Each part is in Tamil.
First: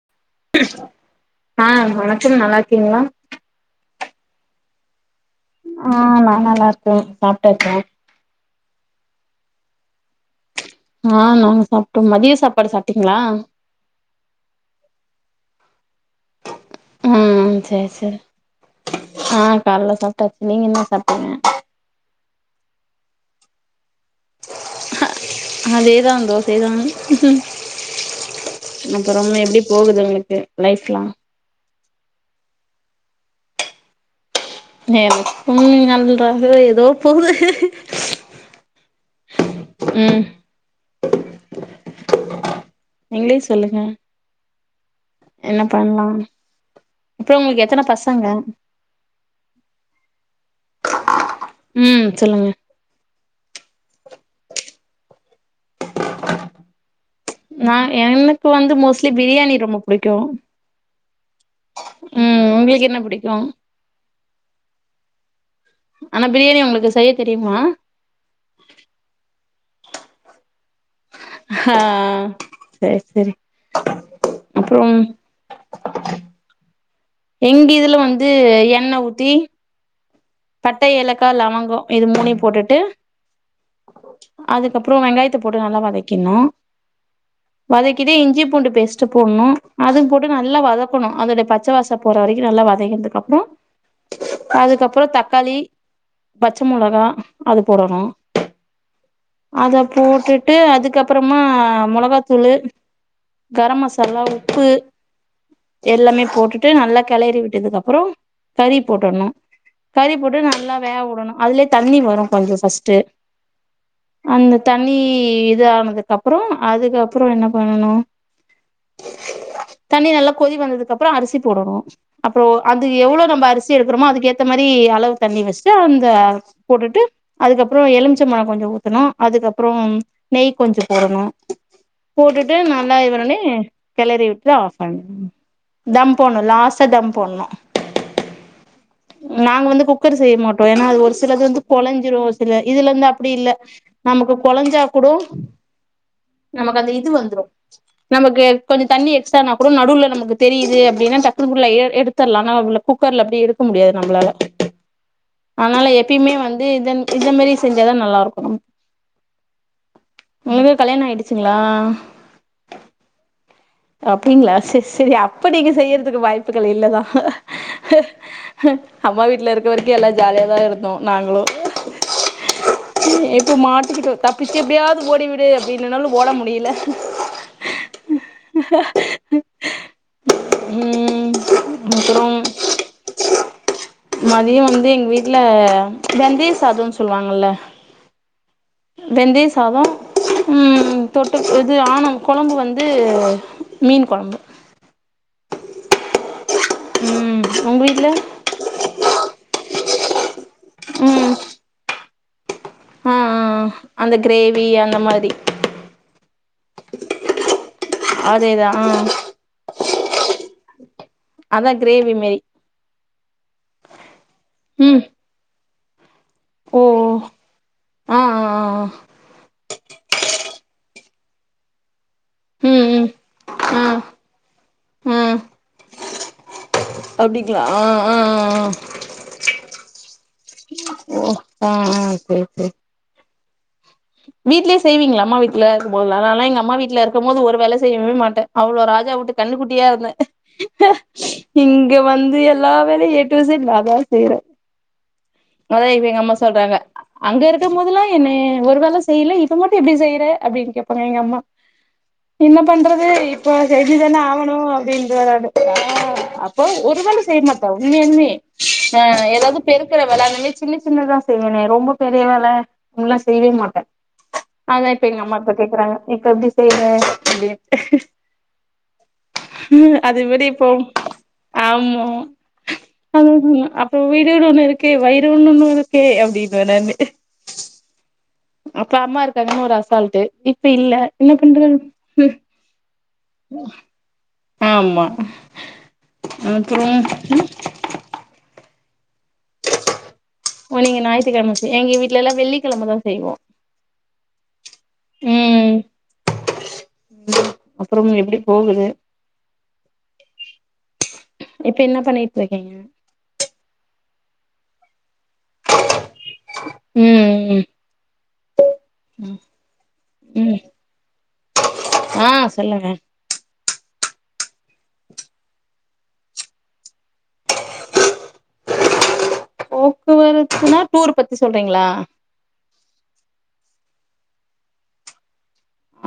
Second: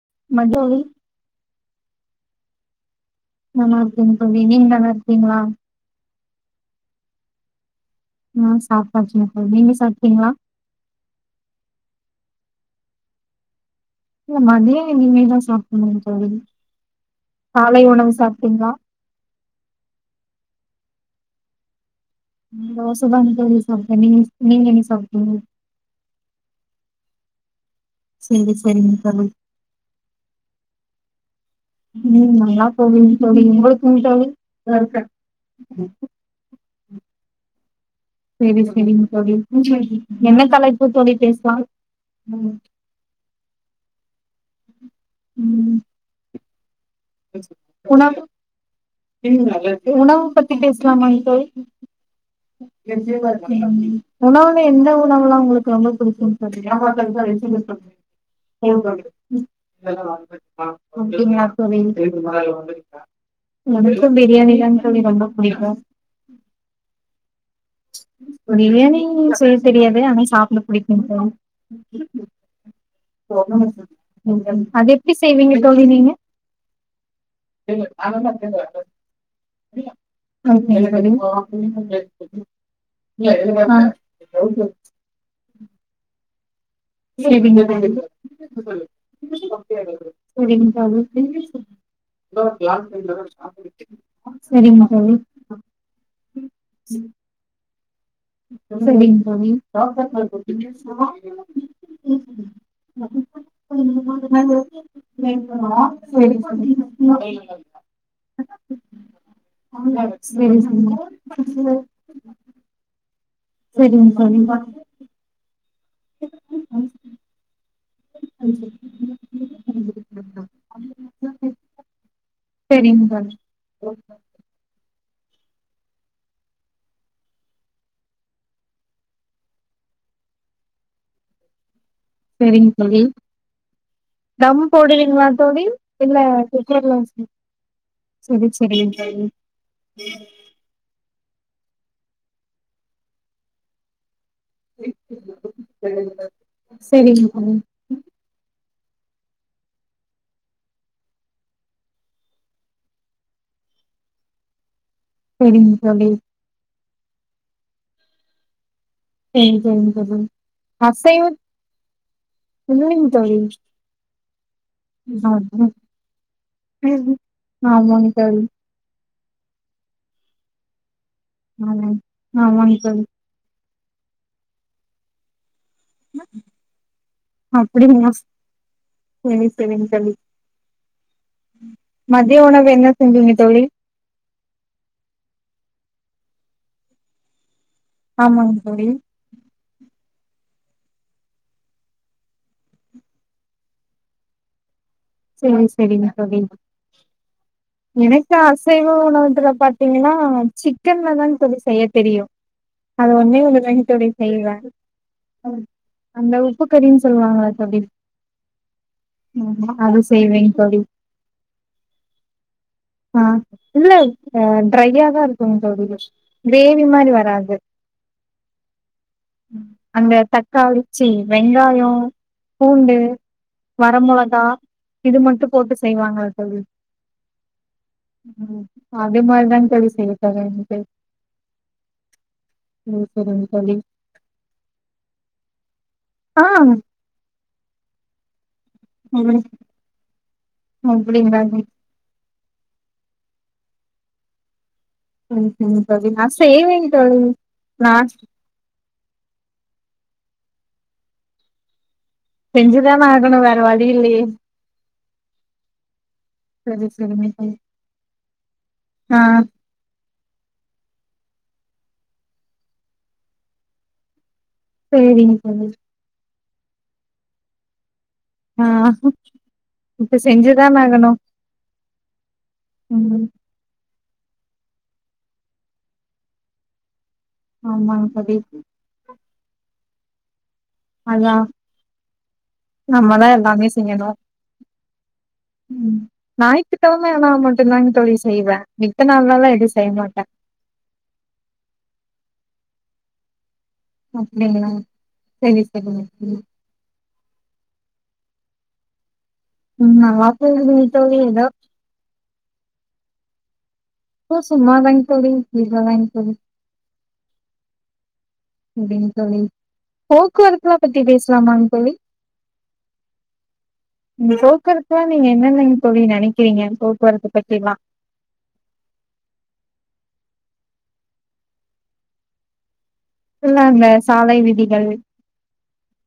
[unintelligible] நல்லாருக்கீங்ளா நல்லாருக்கேங் தோழி நீங்க நல்லா இருக்கீங்களா ஆ ம நா நல்லாருக்கே சாப்ட்டாச்சா ஆ சாப்டாச்சீங்க தோழி நீங்க சாப்டிங்ளா ஆ நாங்க சாப்ட்டோ மதிய சாப்பாடு சாப்ட்டீங்ளா இல்ல மதிய இனிமேதா சாப்புட்ணு ம் ம் சேரி சேரி சாப்ட்டீங்களா ஆ கால்ல சாப்ட்டாச்சு நீங்க என்ன டீங்க தோச தாங் தோழி சாப்டே நீங்க என்ன சாப்டிங்க அதே தான் தோசை தான் சரி சரிங்க தோழி அப்ரம் எப்டி போகுது உங்களுக்கு லைஃப்லாம் உம் நல்லா போகுதுங் தோழி உங்களுக்குங் தோழி [unintelligible] ம் நன்றாகவே எதோ போது சரி சரிங் தோழி ம் என்ன தலைப்பு தோழி பேசலா நீங்களே சொல்லுங்க என்ன பண்லா அப்புறோ உங்களுக்கு எத்தன உணவு பசங்க உணவு பத் தி பேசலாம்மா ம் சொல்லுங்க [unintelligible] உணவுல எந்த உணவுலாம் உங்களுக்கு ரொம்ப பிடிக்கும்ன்னு சொல்ரிங்க்ளா [unintelligible] நா எனக்கு வந்து மோஸ்ட்லி பிரியாணி ரொம்ப புடிக்கு ம் உங்களுக்கு என்ன புடிக்கு எனக்கும் பிரியாணி தான் தோழி ரொம்ப [unintelligible] புடிக்கும் ஆனா பிரியாணி உங்களுக்கு செய்ய தெரியுமா பிரியாணி சே தெரியாது ஆன சாப்ட புடிக் ஆ சரி சரி அது அப்புறம் எப்டி செய்வீங்க தோழி நீங்க எங்க இதுல வந்து எண்ண ஊத்தி ஆ பட்டை ஏலக்கா லவங்கம் இது மூணையும் போட்டுட்டு அதுக்கப்புறம் வெங்காயத்தை போட்டு நல்லா வதைக்கணு செரிங்க தோழி வதக்கிட்டே இஞ்சி பூண்டு பேஸ்ட்ட் போடன்னு அது போட்டு நல்லா செரிங்க தோழி வதக்கணும் அதோடைய பச்சை வாச போற வரைக்கும் நல்லா வதக்கதுக்கு அப்புறம் செரிங்க அதுக்கப்புறம் தோழி தக் தக்காளி பச்சை மொளகா அது போடனு போட்டுட்டு அதுக்கப்புறமா மொளகாத்தூளு கரம் ரி மசாலா உப்பு எல்லாமே போட்டுட்டு நல்லா கெளறி விட்டதுக்கு அப்புறோ கறி போட்டுட்ணு [unintelligible] கறி போட்டு நல்லா வேக விடணும் அதுலயே தண்ணி வரும் கொஞ்சம் ஃபர்ஸ்ட்டு அந்த தண்ணி இது ஆன துக்கப்பற அதுக்கப்பற என்ன பண்ணணு தண்ணி நல்லா கொதி வந்ததுக்கப்பற அரிசி போடணு அப்பற அது சரிங்க எவ்ளோ தோழி நம்ப அரிசி எடுக்கறமோ அதுக்கு ஏத்த மாரி அளவு தண்ணி வெச்சுட்டு அந்த போட்டுட்டு அதுக்கப்பற எலுமிச்சம்பழ கொஞ்ச ஊத்தணு அதுக்கப்புற நெய் கொஞ்ச போடணு போட்டுட்டு சரிங்க நல்லா தோழி இவரனி கெளறி விட்டு தம் ஆஃப் பண்ணு போடுவீங்களா தோழி தம் இல்ல போணு லாஸ்ட்டா குக்கர்ல தம் போடணு சரி சரிங்க தோழி நாங்க வந்து குக்கர் செய்ய மாட்டோ ஏனா அது ஒரு சில துல வந்து கொலஞ்சிரு சில இதுல வந்து அப்டி இல்ல நமக்கு கொலஞ்சா கூடொ நமக்கு அந்த இது சரிங்க வந்துரு தோழி நமக்கு கொஞ்ச தண்ணி எக்ஸ்ட்ரானா கூட நடுவுல நமக்கு தெரியுது அப்டின்னா டக்குன்குள்ள எடுத்தர்லா ஆனா குக்கர்ல அப்டி எடுக்க முடியாது நம்பளால சரிங்க அதனால தோழி எப்யுமே வந்து இதன் இந்த மாரி செஞ்சாதான் நல்லா இருக்கும் சரிங்க தோழி சரி [inaudible] உங்களுக்கு கல்யாண ஆயிடுச்சுங்களா இல்லிங்க தோழி அப்படிங்களா சர் சரி அப்ப ஆ நீங்க செய்யறதுக்கு வாய்ப்புகள் இல்லதான் ஆமாங் தோழி அம்மா வீட்டில் இருக்கிறரைக்கும் எல்லாம் ஜாலியாக தான் இருந்தோம் நாங்களும் ஆமாங் ஆமாங் தோழி எப்போ மாட் தப்பிச்சு எப்படியாவது ஓடி விடு னாலும் ஓட முடியல சரி சரிங்க தோழி ம் அப்புறோ மத்திய உணவு என்ன செஞ்சிங்க தோழி ஆ வெந்தய சாதம்ன் சொல்லுவாங்கல்ல ஆமாங் தோழி வெந்தய சாதம் உம் தொட்டு இது ஆனும் குழம்பு வந்து மீன் கொழம்பு சரிங்க சரிங்க தோழி ம் உங்க வீட்ல எனக்கு அசைவ உணவத்துல பாத்தீங்கன்னா ம் சிக்கன்லதாங் தோழி செய்ய தெரியும் அது ஆ ஒன்னே ஒன்னு ஆ தாங் தோழி அந்த செய்வே கிரேவி அந்த மாரி அந்த உப்பு கறின்னு சொல்லுவாங்கல்ல தோழி அதேதா ஆ ம் அது செ செய்வேங் தோழி அதா கிரேவி மாரி ஆஹ் இல்ல அஹ் ம் ட்ரையா தான் இருக்கும் [unintelligible] ஓ கிரேவி மாரி ஓ வராது ஆ ஆ ஆ அந்த தக்காளி சரி வெங்காயோ ம் பூண்டு ம் வர ம் மொளகா இது ம் மட்டும் போட்டு செய்வாங்கள்ள தோழி அப்டிங்களா ஆ ஆ ஆ அதே மாரிதாங் தோழி செய்யப் போறேன் இன்னிக்கி ஓ ஆ ஆ சேரி சேரி ம் [unintelligible] தோழி வீட்லயே செய்வீங்களா அம்மா வீட்ல ஆ முதல்லல்லா எங்க அம்மா வீட்ல இருக்கும்போது ஒரு வேல செய்யவே மாட்டேன் அவ்ளோ ராஜா விட்டு ம் கண்ணக்குட்டியா இருந்தே அப்டிங்களா இங்க வந்து எல்லா வேலையும் எ [unintelligible] நாதான் செய்றேன் ம் ம் அதான் தோழி இப்ப எங்க நா அம்மா சொல்றாங்க செய்வேங் தோழி அங்க இருக்கும் நா போதுல்லா என்னய ஒரு வேல செய்யல இது மட் எப்டி செய்யற அப்டின்னு கேப்பாங்க எங்க அம்மா என்ன செஞ்சுதான பண்றது ஆகணு இப்ப வேற வழி செஞ்சுதானே இல்லையே ஆகணும் அப்டின்றுவே நானு ஆஹ் அப்போ சரி ஒரு வேல சரிங்க தோழி செய்யமாட்டா உண்மேலுமே ஆ ஆஹ் ஏதாவது பெருக்கிற வேல அது சின்ன சின்னதான் செய்வேனே ரொம்ப பெரிய வேல அதுங்கல்லாம் செய்வே மாட்டேன் அதான் இப்ப எங்க சேரிங்க அம்மா இப்ப தோழி கேக்குறாங்க இப்ப எப்டி செய்வே அப்டின் ஆ ம் இப்ப அதவிட இப்போ செஞ்சுதான ஆகணு ஆமா ம் அதா சொன்னே அப் வீடுனு ஒண்ணு இருக்கு வை இது உன்னோனு இருக்கே அப்டின்னுவே நானு ஆமா அப்ப அம்மா இருக்காங்கன்னு ஒரு ஆசால் டு இ இப்ப இல்ல என்ன அதா பண்றது நம்மதா எல்லாமே செய்யணு ஹும் ம் ஞாயித்து கிழமை ஆனா அப்றோ மட்டும்தாங் தோழி செய்வேன் அப்பிடி ஓ நீங்க ஞாயித்து கிழம செய் எங்க வீட்லல்லாம் வெள்ளி கிழமதான் செய்வோம் அப்டிங்களா சேரி சேரிங்க சேரி அப்புறம் எப்டி போகுது உம் வாப்பது எதோ இப்ப என்ன பண்ணிட்டு இருக்கீங்க இப்போ சும்மா தாங்க தோழி வீட்லதாங்க தோழி உம் அப்படின்னு தோழி போக்குவரத்துலாம் பத்தி பேச சலாம்மாங் ஆஹ் சொல்லுங்க இந்த போக்குவரத்துலாம் நீங்க என்னென்னங்க தோழி நினைக்கிறீங்க போக்குவரத்து பத்தில்லாம் போக்குவரத்துன்னா டூர் பத்தி சொல்றீங்களா இல்ல அந்த சாலை விதிகள்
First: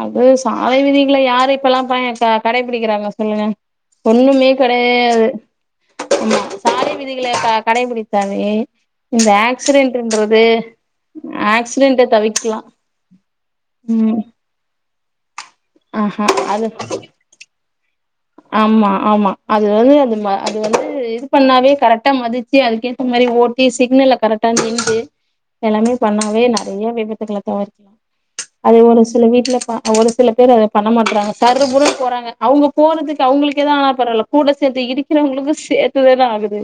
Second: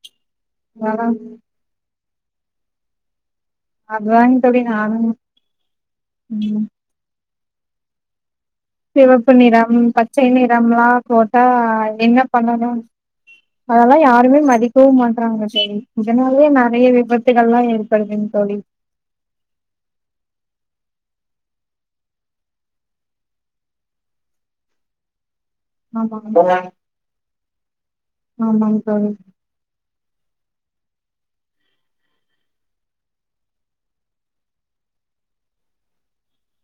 அது சாலை அதலா விதிகளை யாரு இப்ப எல்லாம் பயன் கடைபிடிக்கிறாங்க சொல்லுங்க அதுதாங்க ஒண்ணுமே தோழி நானு கிடையாது ஆமா ம் சாலை விதி இல்லயா க கடைபிடித்தாங்க சிவப்பு நிறம் பச்சை நிறம் எல்லாம் போட்டா ஆக்சிடென்ட்ட என்ன தவிர்க்கலா பண்ணணும் அதெல்லாம் ம் யாருமே மதி க்கவும் மாட்றாங்க ஆஹா இதனாலே அது நிறைய விபத்துகள்லாம் இருக்கு ஆமா ஆமா அது வந்து அது வந்து பண்ணாவே கரெக்டா மதிச்சு அதுக்கேத்த மாரி ஓட்டி சிக்னல்ல கரெக்டா நின்னு எல்லாமே பண்ணாவே ஆமாங்க நிறைய விபத்துக்கள தவிர்க்கலாம் அது ஆமாங்க ஒரு தோழி சில வீட்டுல பா ஒரு சில பேர் அத பண்ண மாட்றாங்க சர் புர்ருனு போறாங்க அவங்க போறதுக்கு அவங்களுக்கு எது ஆனா பர வால கூட சேர்த்து இடிக்கிறவங்களுக்கு சேர்த்துதான ஆகுது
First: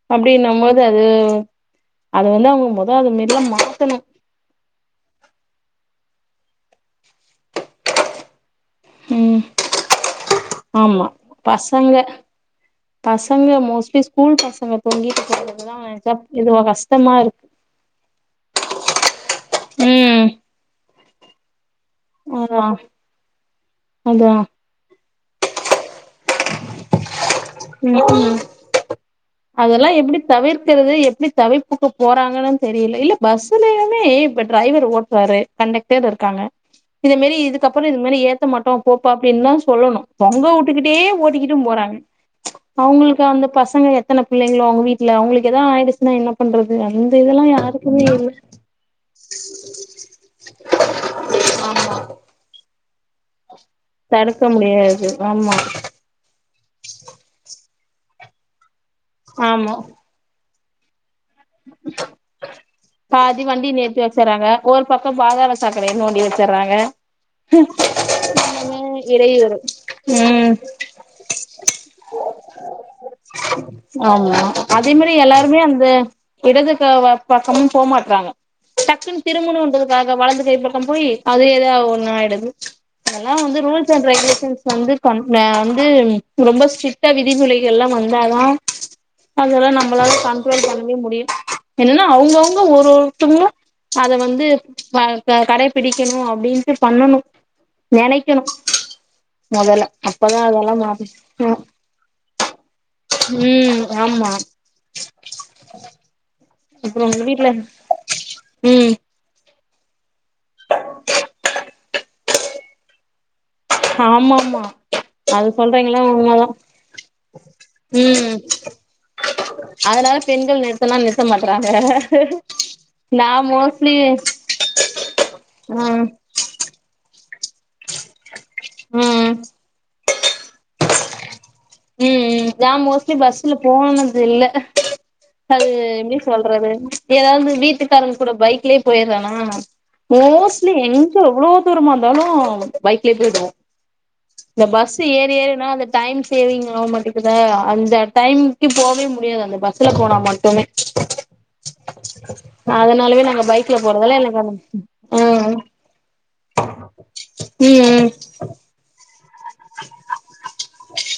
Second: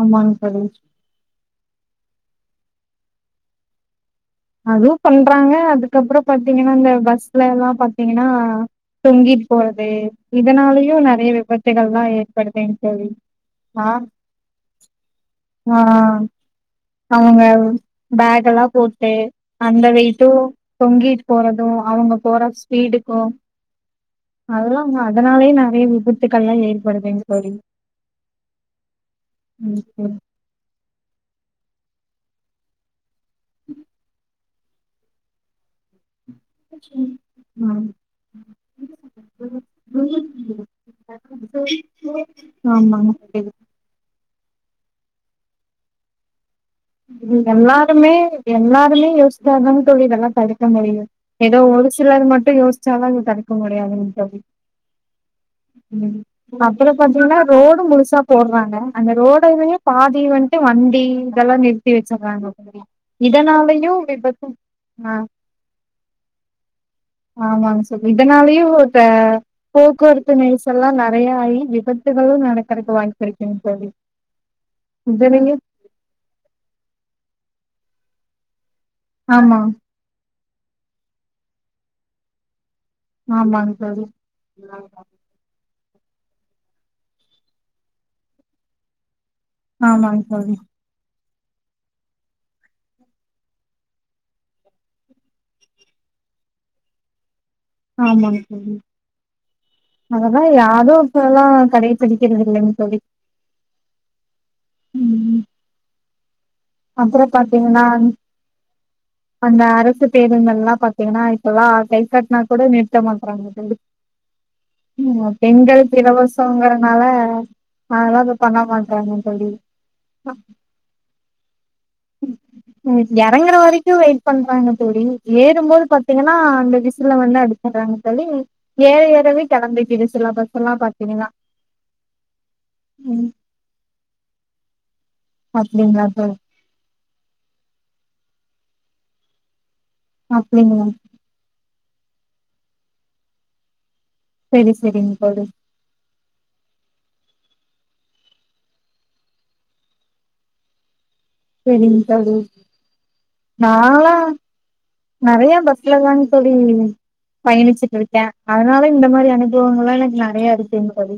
ஆமாங்க அப்படின் தோழி நம்மது அது அதை வந்து அவங்க மொத அது மதிரிலாம் மாத்தணும் அதுவும் பண்றாங்க அதுக்கப்புறம் பாத்தீங்கன்னா இந்த பஸ்ல எல்லாம் பாத்தீங்கன்னா ம் தொங்கிட்டு போறது இதனாலயும் ஆமா நிறைய விபத்துகள் பசங்க தான் ஏற்படுது பசங்க மோஸ்ட்லி ஸ்கூல் பசங்க தொங்கிட்டு போறதுல ஆ இதுவ அவங்க பேக் எல்லாம் போட்டு அந்த ம் வெயிட்டும் தொங்கிட்டு போறதும் அவங்க போற அதா ஸ்பீடுக்கும் அதா அதெல்லாம் அதனாலயே நெறைய விபத்து ம் ம், அதெல்லா எப்டி தவிர்க்கிறது எப்டி தவிர்ப்புக்குப் போறாங்கனூ தெரில இல்ல பஸ்ஸுலயூமே ப ட்ரைவர் ஓட்டுறாரு கண்டக்டர் இருக் க்காங்க ம். இதுமாரி ஆ. இதுக்கப்றோ இது மாரி ஏத்த மாட்டோ போப்பா அப்டின் தா சொல்லணூ தொங்கவுட்டுக்கிட்டே ஓட்டிக்கிட்டு போறாங்க ஆமாங்க அவங்ளுக்கு தோழி அந்த பசங்க எத்தனப் இல்லைங்ளா அவுங்க வீட்டல அவுங்களுக்கு ஏதா ஆயிடுச்னா என்ன பண்றது அந்த இதெல்லா ம் யாருக்குமே எல்லாருமே இல்ல எல்லாருமே யோஸ்த்தாந்தா தோழி இதெல்லா தடுக்க முடியூ ஏதோ ஒரு ஆமா சிலர் மட்டூ யோஸ் சவங்க தடுக்க முடியாதுங் தோழி தடுக்க முடியாது ஆமா ம் அத்ல பாத்திங்னா ரோட் முழுசா போடுறாங்க அந்த ரோடவே ஆமா பாதி வண் எ வண்டி இதெல்லா நிறுத்தி வச்சுறாங்க [inaudible] பாதி வண்டி இதனாலயூ நிறுத்தி வச்சறாங்க விபத்து ஒரு பக்கோ ஆ பாதாள சாக்கடைய நோண்டி வச்சறாங்க ஆமாங்க சொல்லி இதனாலயூ இந்த இடையூறு போக்குவரத்து ம் நெர்சல்லா நறைய ஆயி எப் ஆமா அதே மாரி இதுலயு எல்லாருமே அந்த இடது க வ பக்கமூ போ மாட்றாங்க டக்குனு ஆமா திருமணூன்றதுக்காக வலது தே பக்கோ போய் அது ஏதாவ ஒன்னாயிடுது அதெல்லா வந்து ஆமாங்க ரூல்ஸ் தோழி அண்ட் ரெகுலேஷன்ஸ் வந்து பண் ஆ து ரொம்ப ஸ்ட்ரிக் டா விதிமுலைகள்லா வந்தாதா அதெல்லா நம்மளால ஆமாங்க தோழி கண்ட்ரோல் பண்ணவே முடி என்னன்னா அவங்கவுங்க ஒரு ஒருத்தங்களூ அத வந்து க க கடைபிடிக்கணூ அப்டின்ட்டு பண்ணணூ ஆமாங் தோழி மொதல்ல அப்பதா அதெல்லா யாரூ மாறு இப்பலா கடைப் பிடிக்கிறதில்லைங் தோழி ம் ஆமா அப்புறோ அப்றோ உங்க வீட்ல பாத்தீங்னா அந் ம் அந்த பஸ்ஸுப் பேருந்தெல்லா பாத்தீங்னா இப்பெல்லா கைகாட்னா கூட நிறுத்த மாட்றாங்க ஆமா ஆமா ம் ம் அது பெண்களுக்கு சொல்றீங்களா உண்மதா இலவசங்கிறனால அதல்லா ம் இப்போ பண்ண மாட்றாங்க தோழி அதனால பெண்கள் நிறுத்தனா நிறுத்த மாட்றாங்க நா எறங்குற வரைக்கு மோஸ்ட்லி வெயிட் பண்றாங்க தோழி ஆ ஏறும்போது ம் பாத்தீங்கன்னா அந்த விசுல வந்து அ [unintelligible] தோழி ஏற ம் ஏறவே கிளம்பிறுது சில பஸ்லா பாத் [unintelligible] உம் உம் நா மோஸ்ட்லி பஸ்ல போனது இல்ல அது அப்டிங்களா எப்டி தோழி சொல்றது ஏதாவது வீட்டுக் வீட்டுகாரங்க கூட பைக்லயே போயிடுறானா மோஸ்ட்லி அப்டிங்களா எங்க எவ்ளோ தூரமா இருந்தாலு பைக்லயே போயிடுவோ இந்த செரி பஸ் செரிங்க ஏறி தோழி ஏறனா அந்த டைம் [unintelligible] அவமட்டுக்குத அந்த டைம்க்கு போவே முடியாது அந்த பஸ்ல போனா மட்டுமே சேரிங்க தோழி அதனாலவே நாங்க நா பைக்ல போறதால எனக்கு அந்த நறைய பஸ்லதாங்க தோழி ம் பயணிச்சட்டு இருக்க அதனால இந்த மாரி அனு அனுபவங்களா எனக்கு நறைய இருக்குங்க தோழி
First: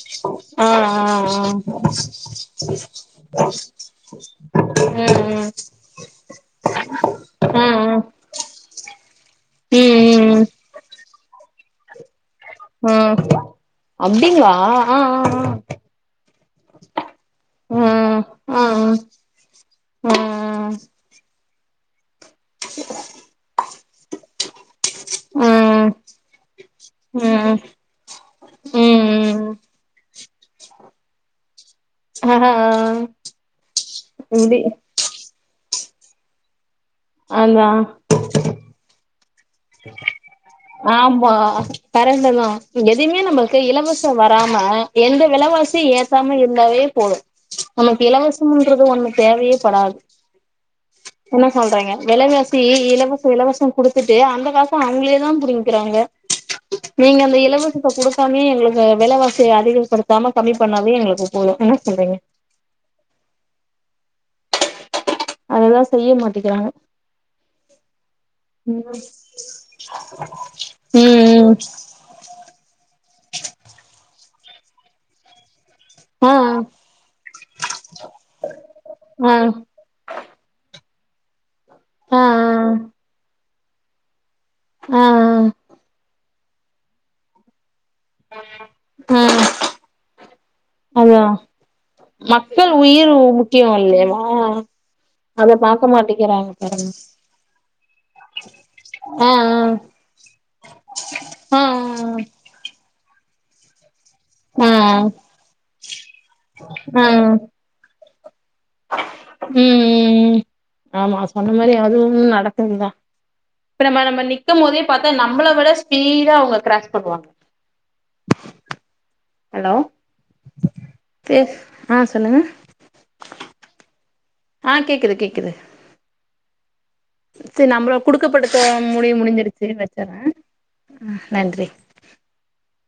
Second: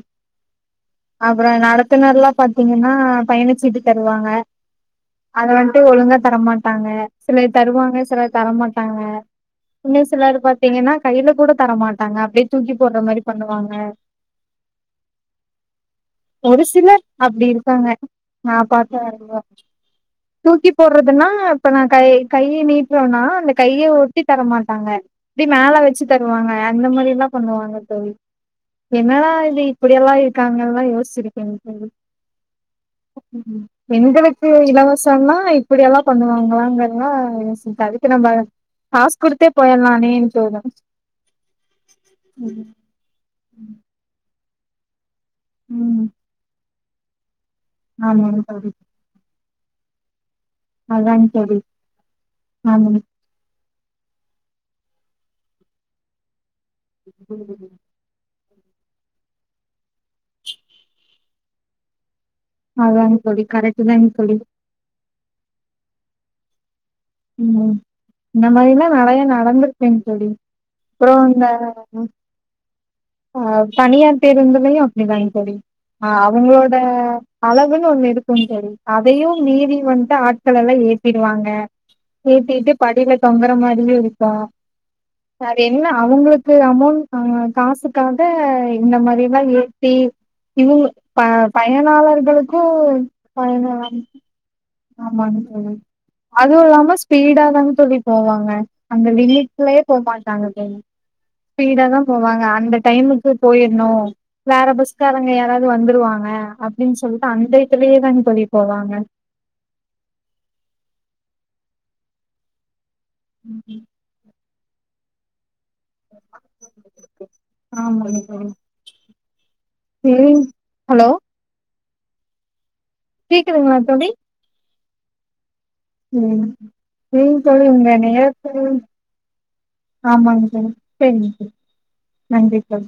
அப்புற நடத்துனர்ல பாத்தீங்கன்னா பயணிச்சீட்டு தருவாங்க அத வந்ட்டு ஒழுங்கா தரமாட்டாங்க சிலர் தருவாங்க சில தரமாட்டாங்க இன்னு ம் சிலர் பாத்தீங்கன்னா கையில கூட தரமாட்டாங்க அப்டி தூக்கி போடுற ம் மாரி பண்ணுவாங்க ஆ ஆ ஆ ஒரு சிலர் அப்டி இருக்காங்க ம் நா ம் ஆ ஆ ம் ம் ம் ஆ அப்டிங்களா ஆ ஆ ஆ ஆ ஆ ஆ பார்த்த வரையுளு தூக்கி போடுறதுன்னா இப்ப நா கை கைய நீட்டுறோனா அந்த கைய ஒட்டி தரமாட்டாங்க இப்டி ஆ மேல ம் வச்சு தருவாங்க அந்த மாரில ம் பண்ணுவாங்க தோழி என்னன்னா இது இப்படியெல்லா இருக்காங்களா யோசிச்சுருக்க ஆ பெண்களுக்கு இப்டி இலவச இப்படியெல்லாம் பண்ணுவாங்களாங்க அதா ஆஹ் அதுக்கு நம்ம ஆஸ் ஆமா பறந்துதான் எதயுமே நம்ம இலவசம் வராம எந்த விலவாசி ம் ஏத்தாம இருந்தாவே போதும் நமக்கு ஆமாங்க தோழி இலவசம்ண்றது ஒண்ணு தேவையே பட அதாங்க [unintelligible] என்ன தோழி சொல்றேங்க வெலவாசி ஆமாங்க இலவசம் இலவசம் கொடுத்துட்டு அந்த காச அவங்களே தான் புடிங்கிக்கிறாங்க நீங்க அந்த இலவசத்தை கொடுக்காமே எங்களுக்கு விலவாசியை அதிகப்படுத்தாம கம்மி பண்ணாவே எங்களுக்கு போதும் என்ன சொல்றீங்க அதங்க தோழி கரட் தான் தோழி அதெல்லாம் செய்ய மாட்டிக்கிறாங்க உம் இந்த மாரிலாம் நிறைய நடந்திருக்கேன்னு தோழி அப்புறம் அந்த ம் ச ரந்தல அப்படி தாங்க தோழி ஆஹ் ஆ அவங்களோட அளவுன்னு ஒண்ணு இருக்கும்ன்னு தோழி ஆ அதையும் மீறி வந்துட்டு ஆட்கள்ளெல்லாம் ஏத்தி டிருவாங்க ஆ இது இது படில தொங்க அ மாதிரியும் இருக்கும் ஆ சரி என்ன அவங்களுக்கு அமௌண்ட்ஹ காசு காக இந்த ஆ மாரில்லாம் ஏத்தி இவுங்க ப அதா மக்கள் பயனாளர்களுக்கும் உயிர் பயன முக்கியோ இல்லையமா ஆமாங்க அத தோழி பாக்க மாட்டேங்கிறாங்க அதுவும் பாருங்க இல்லாம ஸ்பீடாதான சொல்லி போவாங்க அந்த ஆ லிமிட்லயே போமாட்டாங்க தோழி ஆ ஸ்பீடா தான் போவாங்க அந்த டைமுக்கு போயிருணும் ஆ வேற பஸ்காரங்க யாராவது வந்துருவாங்க அப்டின்னு ஆ சொல்லிட்டு ஆ அந்த இடத்துலயே தான்நி கூடி போவாங்க உம் உம் ஆமா சொன்ன மாரி அதுவும் நடக்குது தான் பிண்ண நம்ப நிக் இருக்கும் போதே பார்த்தா நம்மளை விட ஸ்பீடா அவங்க கிராஸ் பண்ணுவாங்க ஹலோ ம் ஹலோ பேஸ் ஆ சொல்லுங்க கேக்குதுங்களா தோழி ஆ கேக்குது கேக்குது ம் செரிங் தோழி சரி உங்க நம்மள நேர குடுக்கப்பட்ட முடிவு முடிஞ்சிருச்சு [inaudible] வச்சர்றே ஆமாங்க தோழி செரிங்க நன்றி [inaudible] நன்றி தோழி